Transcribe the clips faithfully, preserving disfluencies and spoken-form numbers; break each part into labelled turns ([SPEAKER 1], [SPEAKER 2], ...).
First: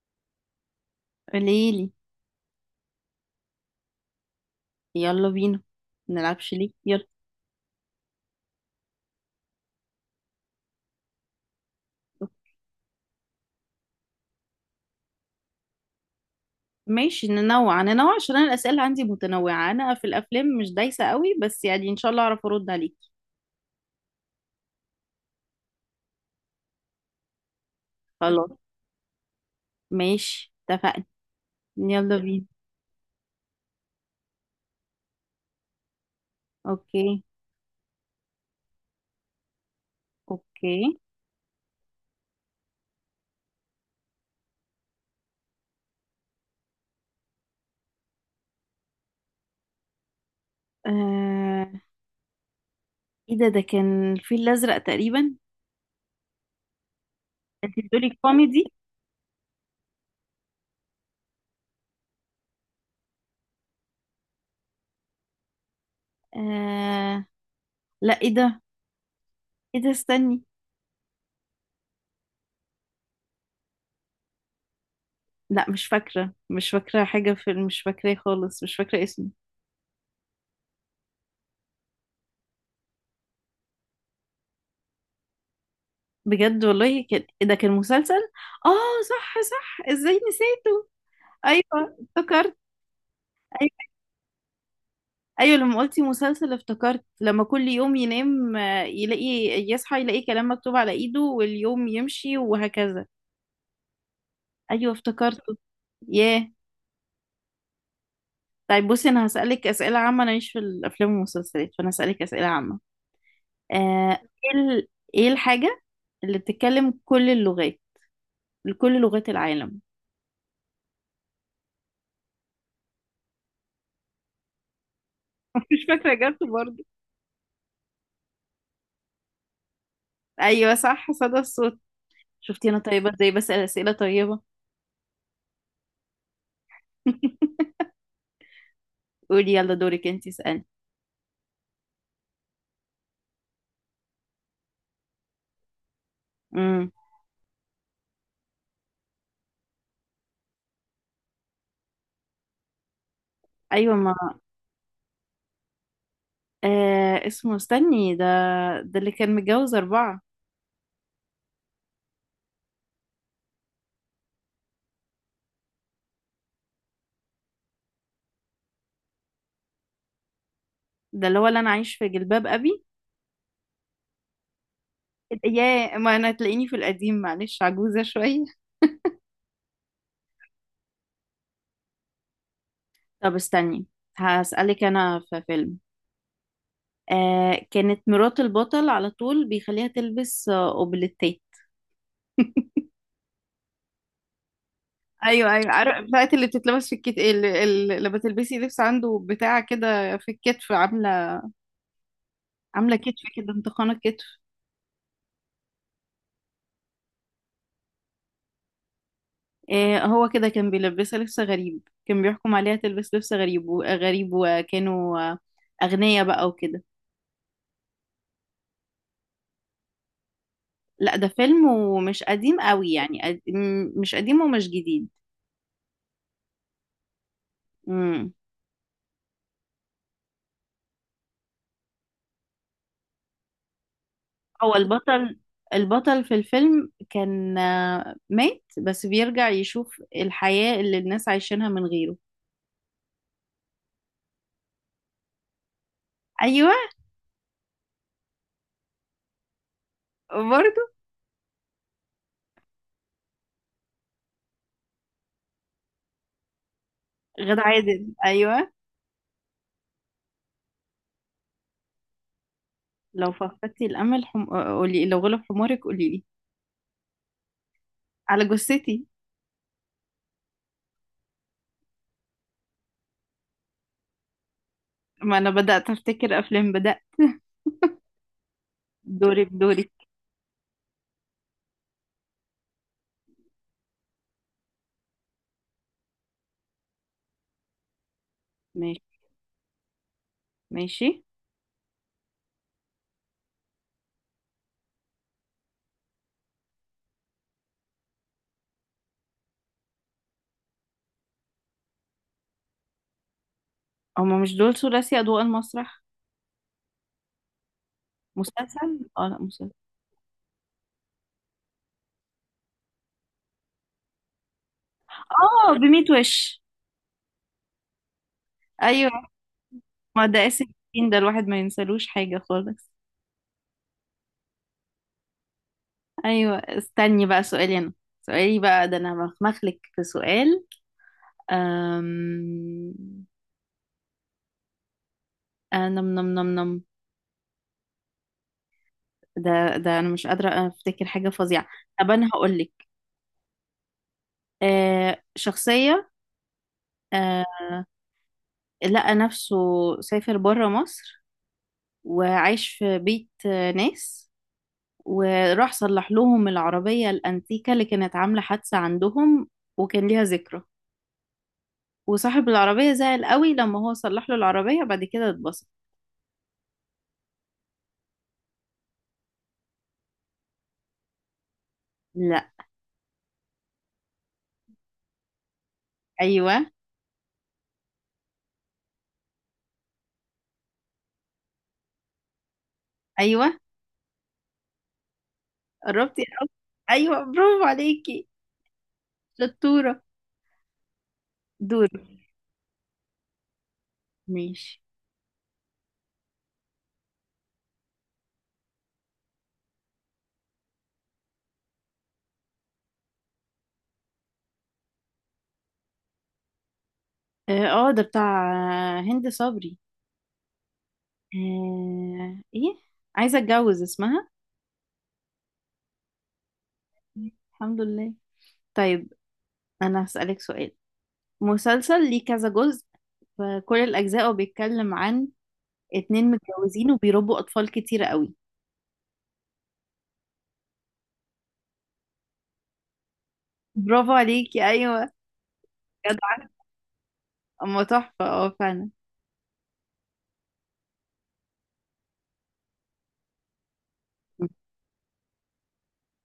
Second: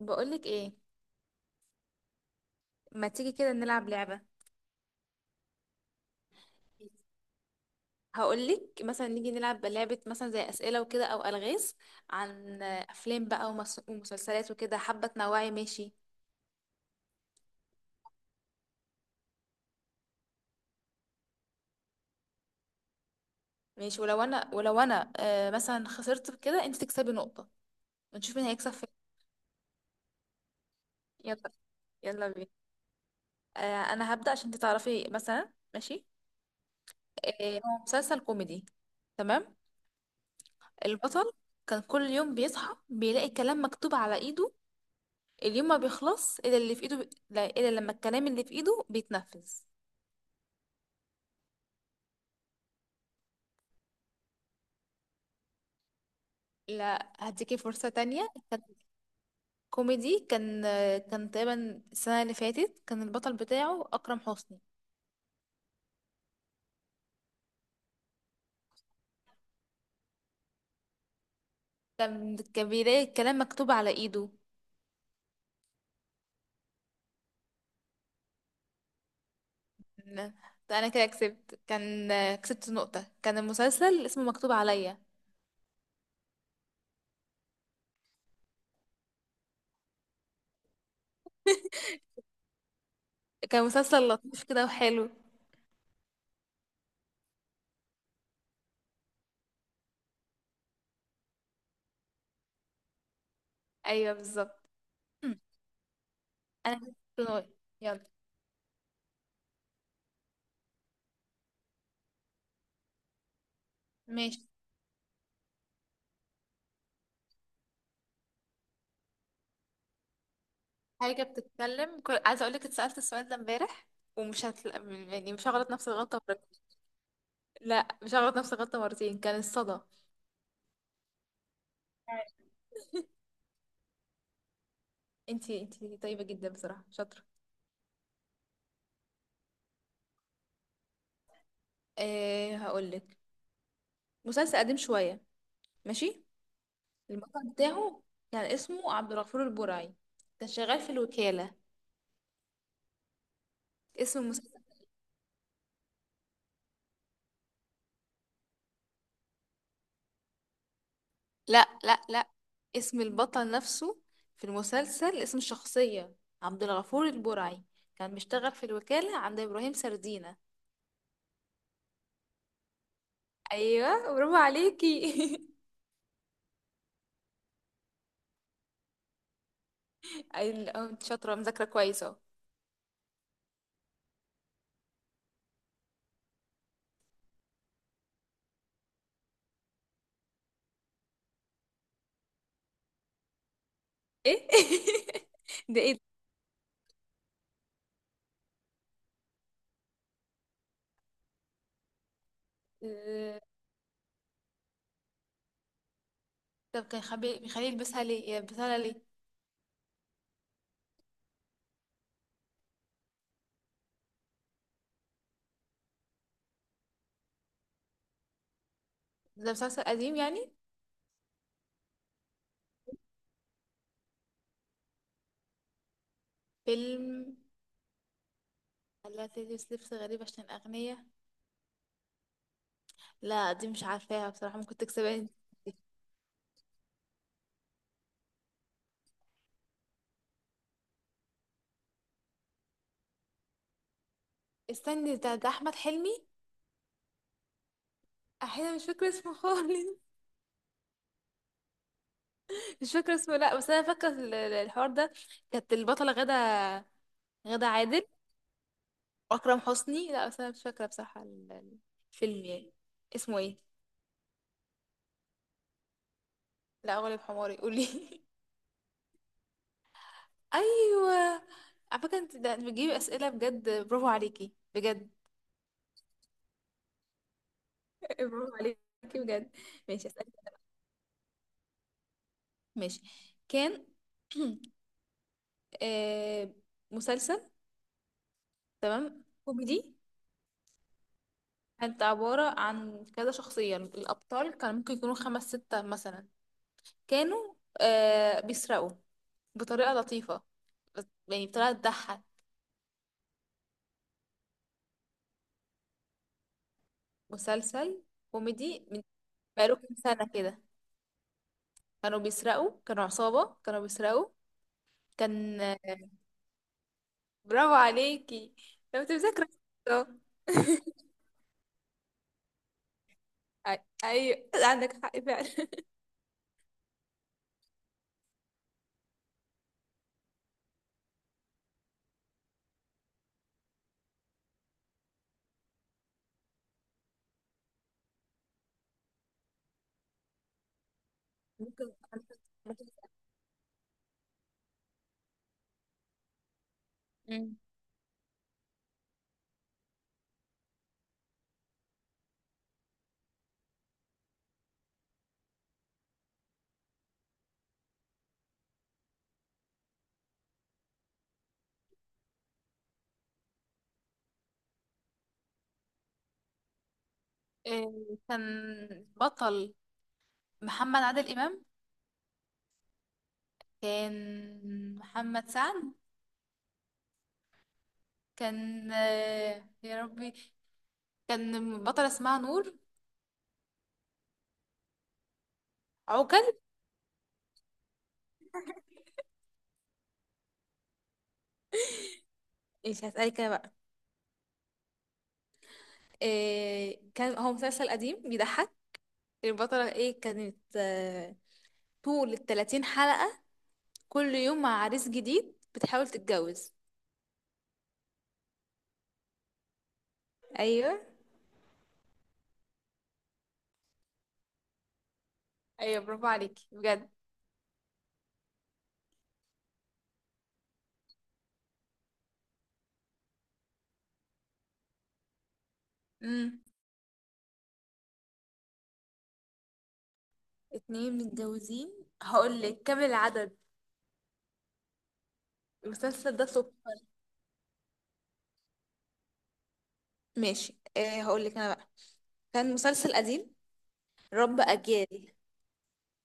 [SPEAKER 1] بقولك ايه؟
[SPEAKER 2] قوليلي.
[SPEAKER 1] ما تيجي كده نلعب لعبة؟
[SPEAKER 2] يلا بينا. منلعبش ليه؟ يلا.
[SPEAKER 1] هقولك مثلا نيجي نلعب لعبة مثلا زي أسئلة وكده أو ألغاز عن أفلام بقى ومس- ومسلسلات وكده. حابة تنوعي؟ ماشي.
[SPEAKER 2] ماشي، ننوع ننوع عشان انا الاسئله عندي متنوعه. انا في الافلام مش دايسه قوي، بس يعني ان شاء الله اعرف ارد عليك.
[SPEAKER 1] ماشي، ولو أنا ولو أنا آه مثلا خسرت في كده أنت تكسبي نقطة، ونشوف مين
[SPEAKER 2] خلاص،
[SPEAKER 1] هيكسب فين.
[SPEAKER 2] ماشي، اتفقنا.
[SPEAKER 1] يلا،
[SPEAKER 2] يلا
[SPEAKER 1] يلا
[SPEAKER 2] بينا.
[SPEAKER 1] بينا. آه. أنا هبدأ عشان أنت تعرفي، مثلا ماشي.
[SPEAKER 2] اوكي.
[SPEAKER 1] آه، هو مسلسل كوميدي، تمام.
[SPEAKER 2] اوكي.
[SPEAKER 1] البطل كان كل يوم بيصحى بيلاقي كلام مكتوب على إيده، اليوم ما بيخلص الا اللي في ايده بي... لا، الا لما الكلام اللي في ايده بيتنفذ.
[SPEAKER 2] آه... ايه ده؟ ده كان الفيل الازرق تقريبا.
[SPEAKER 1] لا، هديكي
[SPEAKER 2] انت
[SPEAKER 1] فرصة
[SPEAKER 2] بتقولي
[SPEAKER 1] تانية. كان
[SPEAKER 2] كوميدي؟
[SPEAKER 1] كوميدي كان كان تقريبا السنة اللي فاتت، كان البطل بتاعه أكرم حسني.
[SPEAKER 2] آه... لا، ايه ده؟ ايه ده؟ استني.
[SPEAKER 1] كان كان بيلاقي الكلام مكتوب على ايده.
[SPEAKER 2] لا، مش فاكره، مش فاكره حاجه، في مش فاكراه خالص، مش فاكره اسمه.
[SPEAKER 1] لا، ده انا كده كسبت. كان كسبت نقطة، كان المسلسل اسمه مكتوب عليا.
[SPEAKER 2] بجد والله، كان إيه ده؟ كان مسلسل. اه، صح، صح، ازاي نسيته؟ ايوه افتكرت.
[SPEAKER 1] كان
[SPEAKER 2] ايوه،
[SPEAKER 1] مسلسل لطيف كده وحلو.
[SPEAKER 2] أيوة، لما قلتي مسلسل افتكرت لما كل يوم ينام آه، يلاقي، يصحى يلاقي كلام مكتوب على ايده واليوم يمشي وهكذا.
[SPEAKER 1] ايوه بالظبط.
[SPEAKER 2] ايوه افتكرته. ياه.
[SPEAKER 1] انا كسبت نقطة. يلا.
[SPEAKER 2] طيب، بصي، انا هسألك اسئلة عامة. انا ماليش في الافلام والمسلسلات، فانا هسألك اسئلة عامة. آه.
[SPEAKER 1] ماشي.
[SPEAKER 2] ايه ال- ايه الحاجة اللي بتتكلم كل اللغات؟ كل لغات العالم؟
[SPEAKER 1] حاجة بتتكلم كل... عايزة اقولك، اتسألت السؤال ده امبارح ومش هتل... يعني مش هغلط
[SPEAKER 2] مش
[SPEAKER 1] نفس
[SPEAKER 2] فاكرة
[SPEAKER 1] الغلطة مرة.
[SPEAKER 2] جت برضه.
[SPEAKER 1] لا، مش هغلط نفس الغلطة مرتين، كان الصدى.
[SPEAKER 2] ايوه، صح، صدى الصوت. شفتي انا طيبة ازاي؟ بسأل اسئلة طيبة.
[SPEAKER 1] انتي انتي طيبة جدا بصراحة، شاطرة.
[SPEAKER 2] قولي يلا، دورك انتي، اسألي.
[SPEAKER 1] أه هقولك، مسلسل قديم شوية، ماشي.
[SPEAKER 2] امم.
[SPEAKER 1] البطل بتاعه كان اسمه عبد الغفور البرعي، كان شغال في الوكالة.
[SPEAKER 2] ايوه،
[SPEAKER 1] اسم
[SPEAKER 2] ما.
[SPEAKER 1] المسلسل.
[SPEAKER 2] آه، اسمه، استني، ده. ده اللي كان متجوز اربعة.
[SPEAKER 1] لا لا لا، اسم البطل نفسه في المسلسل، اسم الشخصية. عبد الغفور البرعي، كان بيشتغل في الوكالة عند إبراهيم سردينة.
[SPEAKER 2] ده اللي هو اللي انا عايش في جلباب ابي.
[SPEAKER 1] ايوه برافو عليكي.
[SPEAKER 2] يا ما انا تلاقيني في القديم، معلش، عجوزة شوية.
[SPEAKER 1] اي اه، انت شاطره، مذاكره كويس اهو.
[SPEAKER 2] طب استني، هسألك انا في فيلم. آه كانت مرات البطل على طول بيخليها تلبس آه، اوبليتيه.
[SPEAKER 1] ايه؟
[SPEAKER 2] ايوه، ايوه،
[SPEAKER 1] ده ايه ده؟
[SPEAKER 2] عارف بتاعت اللي بتتلبس في الكت، اللي, اللي لما تلبسي لبس عنده، بتاع كده في الكتف عامله. عامله كتف
[SPEAKER 1] آه.
[SPEAKER 2] كده، انتقانه كتف.
[SPEAKER 1] طب كان خبي... بيخليه يلبسها ليه، يلبسها ليه؟
[SPEAKER 2] آه، هو كده كان بيلبسها لبس غريب، كان بيحكم عليها تلبس لبس غريب وغريب، وكانوا آه، أغنياء بقى وكده.
[SPEAKER 1] ده مسلسل قديم يعني؟
[SPEAKER 2] لا، ده فيلم ومش قديم قوي، يعني قد- م- مش قديم ومش جديد.
[SPEAKER 1] فيلم.
[SPEAKER 2] مم.
[SPEAKER 1] خلاها تلبس لبس غريب عشان أغنية؟ لا، دي مش عارفاها بصراحة،
[SPEAKER 2] هو
[SPEAKER 1] ممكن تكسبها انت.
[SPEAKER 2] البطل. البطل في الفيلم كان آه، مات، بس بيرجع يشوف الحياة اللي الناس عايشينها من غيره.
[SPEAKER 1] استني، ده ده أحمد حلمي.
[SPEAKER 2] أيوة.
[SPEAKER 1] أحيانا مش فاكرة اسمه خالص.
[SPEAKER 2] برضو.
[SPEAKER 1] مش فاكرة اسمه، لا بس أنا فاكرة ال- ال- الحوار ده. كانت البطلة غدا
[SPEAKER 2] غادة
[SPEAKER 1] غدا عادل.
[SPEAKER 2] عادل، أيوة.
[SPEAKER 1] اكرم حسني؟ لا بس انا مش فاكره بصراحه ال- ال- الفيلم يعني.
[SPEAKER 2] لو
[SPEAKER 1] اسمه ايه؟
[SPEAKER 2] فقدتي الأمل حم... قولي، لو غلب حمارك قولي لي.
[SPEAKER 1] لا، غالب حماري قولي.
[SPEAKER 2] على جثتي.
[SPEAKER 1] ايوه. على فكره انت ده بتجيبي اسئله بجد، برافو عليكي بجد.
[SPEAKER 2] ما أنا بدأت أفتكر أفلام، بدأ.
[SPEAKER 1] برافو عليكي
[SPEAKER 2] دورك،
[SPEAKER 1] بجد.
[SPEAKER 2] دورك.
[SPEAKER 1] ماشي اسالك، ماشي. كان آه، مسلسل،
[SPEAKER 2] ماشي.
[SPEAKER 1] تمام، كوميدي.
[SPEAKER 2] ماشي.
[SPEAKER 1] كانت عباره عن كذا شخصيه، الابطال كان ممكن يكونوا خمس سته مثلا. كانوا آه، بيسرقوا بطريقه لطيفه، بس- يعني بطريقه تضحك.
[SPEAKER 2] هما مش دول ثلاثي أضواء المسرح؟
[SPEAKER 1] مسلسل كوميدي، من
[SPEAKER 2] مسلسل، اه، لا، مسلسل.
[SPEAKER 1] بقاله كام سنة كده، كانوا بيسرقوا، كانوا عصابة كانوا بيسرقوا كان.
[SPEAKER 2] اه، بميت وش.
[SPEAKER 1] برافو عليكي، لو
[SPEAKER 2] ايوه،
[SPEAKER 1] انت مذاكرة. اه.
[SPEAKER 2] ما ده اسم
[SPEAKER 1] أي-
[SPEAKER 2] الدين، ده الواحد ما ينسلوش حاجة خالص.
[SPEAKER 1] ايوه عندك حق فعلا.
[SPEAKER 2] ايوه، استني بقى سؤالي انا. سؤالي بقى ده، انا مخمخلك في سؤال. أم... آه نم نم نم نم ده ده انا مش قادرة افتكر حاجة فظيعة.
[SPEAKER 1] ممكن
[SPEAKER 2] طب انا هقول لك.
[SPEAKER 1] ممكن-
[SPEAKER 2] آه شخصية آه
[SPEAKER 1] مم.
[SPEAKER 2] لقى نفسه، سافر بره مصر، وعايش في بيت آه، ناس. وراح صلح لهم العربية الأنتيكة اللي كانت عاملة حادثة عندهم، وكان ليها ذكرى. وصاحب العربية زعل قوي لما هو صلح له العربية، بعد كده اتبسط.
[SPEAKER 1] إيه، كان بطل محمد عادل إمام؟
[SPEAKER 2] لا.
[SPEAKER 1] كان محمد سعد؟
[SPEAKER 2] أيوة،
[SPEAKER 1] كان آه، يا ربي، كان بطل اسمها نور؟
[SPEAKER 2] أيوة، قربتي أوي.
[SPEAKER 1] عوكل.
[SPEAKER 2] أيوة، برافو عليكي، شطورة. دور.
[SPEAKER 1] مش هسألك انا بقى.
[SPEAKER 2] ماشي.
[SPEAKER 1] إيه، كان هو مسلسل قديم بيضحك. البطلة ايه كانت آه، طول التلاتين حلقة كل يوم مع عريس جديد بتحاول تتجوز.
[SPEAKER 2] اه، آه، ده بتاع هند صبري.
[SPEAKER 1] ايوه،
[SPEAKER 2] آه، ايه، عايزة اتجوز اسمها.
[SPEAKER 1] ايوه برافو عليكي بجد.
[SPEAKER 2] الحمد لله. طيب، أنا هسألك سؤال. مسلسل ليه كذا جزء، فكل الأجزاء بيتكلم عن اتنين
[SPEAKER 1] امم.
[SPEAKER 2] متجوزين وبيربوا اطفال كتير قوي.
[SPEAKER 1] اتنين متجوزين؟ هقول لك كام العدد.
[SPEAKER 2] برافو عليكي، ايوه.
[SPEAKER 1] المسلسل ده
[SPEAKER 2] جدعة.
[SPEAKER 1] تحفة.
[SPEAKER 2] اما تحفة، اه، فعلا.
[SPEAKER 1] ماشي، آه هقول لك انا بقى. كان مسلسل قديم، رب اجيال،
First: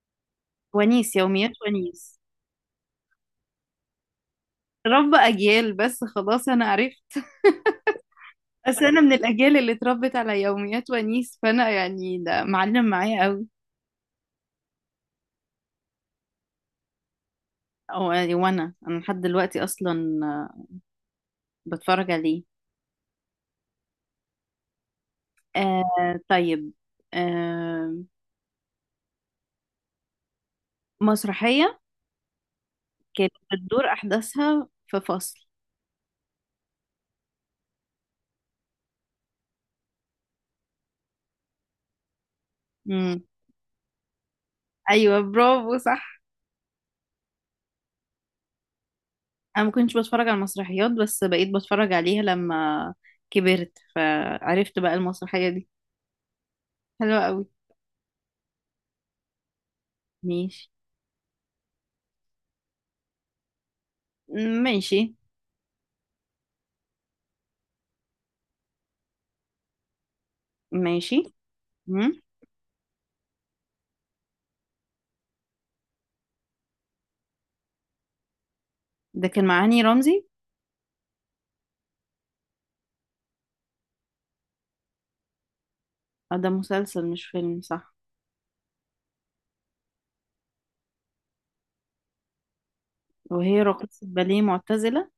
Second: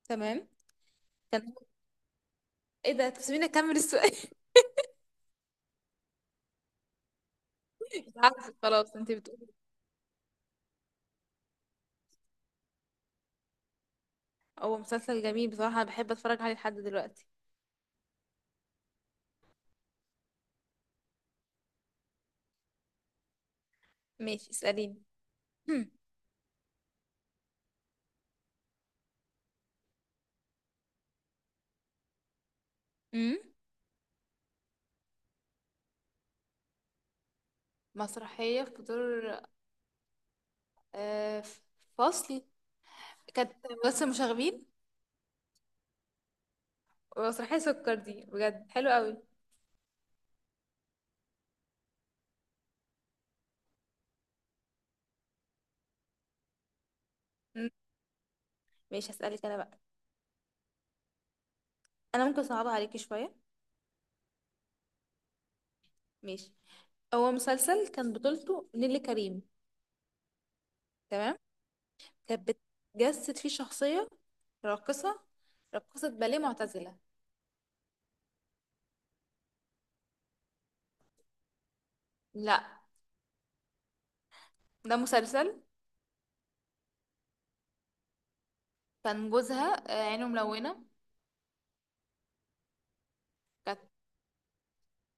[SPEAKER 1] تمام.
[SPEAKER 2] ونيس، يوميات
[SPEAKER 1] كان
[SPEAKER 2] ونيس.
[SPEAKER 1] ايه ده؟ تسيبيني اكمل السؤال.
[SPEAKER 2] رب اجيال بس خلاص انا عرفت.
[SPEAKER 1] مش عارفة،
[SPEAKER 2] بس
[SPEAKER 1] خلاص
[SPEAKER 2] انا
[SPEAKER 1] انت
[SPEAKER 2] من
[SPEAKER 1] بتقولي.
[SPEAKER 2] الاجيال اللي اتربت على يوميات ونيس، فانا يعني ده معلم معايا قوي.
[SPEAKER 1] هو مسلسل جميل بصراحة، انا بحب اتفرج عليه لحد دلوقتي.
[SPEAKER 2] أو يعني، وانا انا لحد دلوقتي اصلا آه، بتفرج عليه.
[SPEAKER 1] ماشي اسأليني. هم.
[SPEAKER 2] آه، طيب. آه مسرحية كانت
[SPEAKER 1] امم،
[SPEAKER 2] بتدور احداثها في فصل.
[SPEAKER 1] مسرحية في دور آه، في فصلي.
[SPEAKER 2] امم.
[SPEAKER 1] كانت بس مشاغبين.
[SPEAKER 2] ايوه، برافو، صح.
[SPEAKER 1] ومسرحية سكر دي بجد حلو قوي.
[SPEAKER 2] انا ما كنتش بتفرج على المسرحيات، بس بقيت بتفرج عليها لما كبرت، فعرفت بقى المسرحية دي حلوة قوي.
[SPEAKER 1] مم. ماشي هسألك انا بقى.
[SPEAKER 2] ماشي.
[SPEAKER 1] انا ممكن اصعبها عليكي شوية.
[SPEAKER 2] ماشي.
[SPEAKER 1] ماشي. هو مسلسل كان بطولته نيللي كريم،
[SPEAKER 2] ماشي.
[SPEAKER 1] تمام.
[SPEAKER 2] مم.
[SPEAKER 1] كانت بتجسد فيه شخصية راقصة، راقصة باليه معتزلة.
[SPEAKER 2] ده كان مع هاني رمزي.
[SPEAKER 1] لا، ده مسلسل.
[SPEAKER 2] آه، ده مسلسل مش فيلم، صح؟
[SPEAKER 1] كان جوزها آه، عينه ملونة.
[SPEAKER 2] وهي
[SPEAKER 1] كانت
[SPEAKER 2] راقصة باليه معتزلة.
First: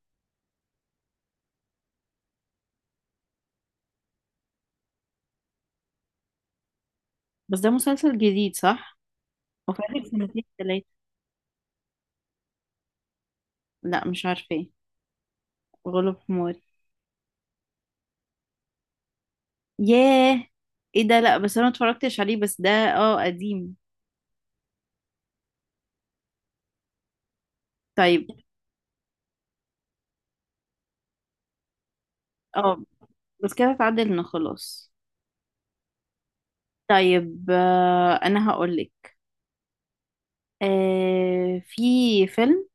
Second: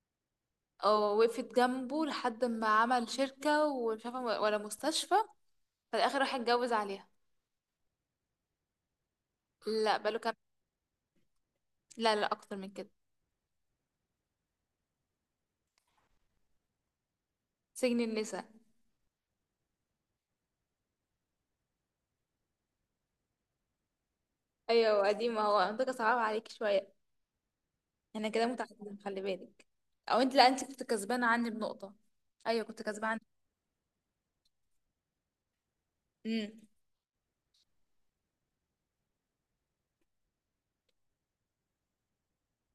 [SPEAKER 1] آه، وقفت جنبه لحد ما عمل شركة، ومش عارفة ولا مستشفى، في الآخر راح اتجوز عليها.
[SPEAKER 2] بس ده مسلسل جديد، صح؟
[SPEAKER 1] لا
[SPEAKER 2] وفاتك
[SPEAKER 1] بقاله.
[SPEAKER 2] سنتين تلاتة؟
[SPEAKER 1] لا لا، اكتر من كده.
[SPEAKER 2] لا، مش عارفة ايه. غلب حماري.
[SPEAKER 1] سجن النساء.
[SPEAKER 2] ياه. ايه ده؟ لا، بس انا متفرجتش عليه، بس ده اه قديم.
[SPEAKER 1] ايوه قديمه، هو منطقه صعبه عليك شويه.
[SPEAKER 2] طيب.
[SPEAKER 1] احنا كده متعادلين، خلي بالك. او انت، لا انت كنت كسبانه عني بنقطه. ايوه كنت
[SPEAKER 2] اه،
[SPEAKER 1] كسبانه عني.
[SPEAKER 2] بس كده اتعدلنا خلاص.
[SPEAKER 1] امم.
[SPEAKER 2] طيب، آه، انا هقولك. آه، في فيلم.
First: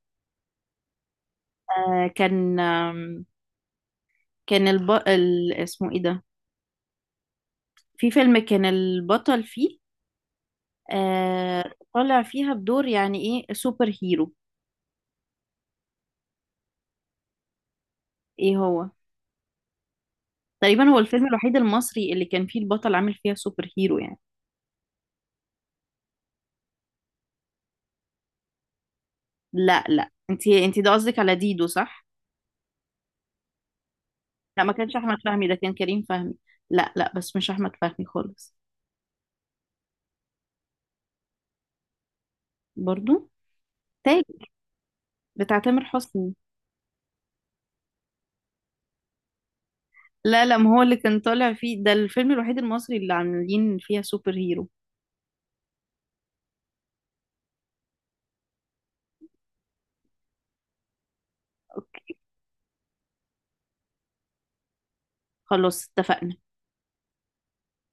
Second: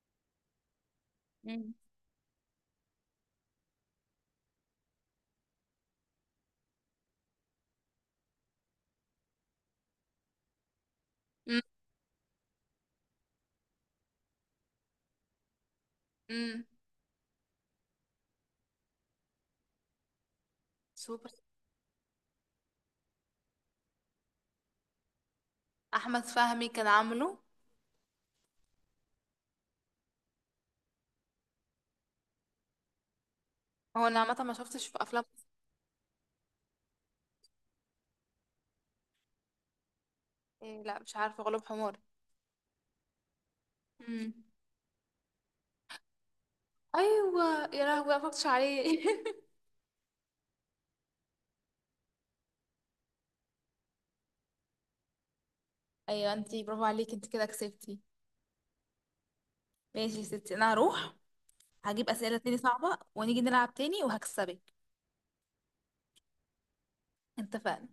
[SPEAKER 1] مم.
[SPEAKER 2] آه، كان آم، كان الب... ال... اسمه ايه ده. في فيلم كان البطل فيه
[SPEAKER 1] امم.
[SPEAKER 2] آه، طالع فيها بدور يعني. ايه، سوبر هيرو.
[SPEAKER 1] أمم.
[SPEAKER 2] ايه هو. تقريبا هو الفيلم
[SPEAKER 1] سوبر،
[SPEAKER 2] الوحيد المصري اللي كان فيه البطل عامل فيها سوبر هيرو يعني.
[SPEAKER 1] احمد فهمي كان عامله.
[SPEAKER 2] لا، لا، انتي انتي ده قصدك على ديدو، صح؟
[SPEAKER 1] هو انا عامه ما
[SPEAKER 2] لا ما
[SPEAKER 1] شفتش
[SPEAKER 2] كانش
[SPEAKER 1] في
[SPEAKER 2] احمد
[SPEAKER 1] افلام.
[SPEAKER 2] فهمي، ده كان كريم فهمي. لا، لا بس مش احمد فهمي خالص.
[SPEAKER 1] إيه لا مش عارفه، غلوب حمار.
[SPEAKER 2] برضو. تاج
[SPEAKER 1] امم.
[SPEAKER 2] بتاع تامر حسني.
[SPEAKER 1] ايوه يا لهوي، أنا ما فكرتش عليه.
[SPEAKER 2] لا، لا، ما هو اللي كان طالع فيه ده الفيلم الوحيد المصري اللي عاملين فيها سوبر هيرو.
[SPEAKER 1] ايوه، انت برافو عليكي، انت كده كسبتي. ماشي يا ستي، انا هروح هجيب
[SPEAKER 2] اوكي،
[SPEAKER 1] اسئله تاني صعبه، ونيجي نلعب تاني وهكسبك.
[SPEAKER 2] خلاص، اتفقنا.
[SPEAKER 1] اتفقنا.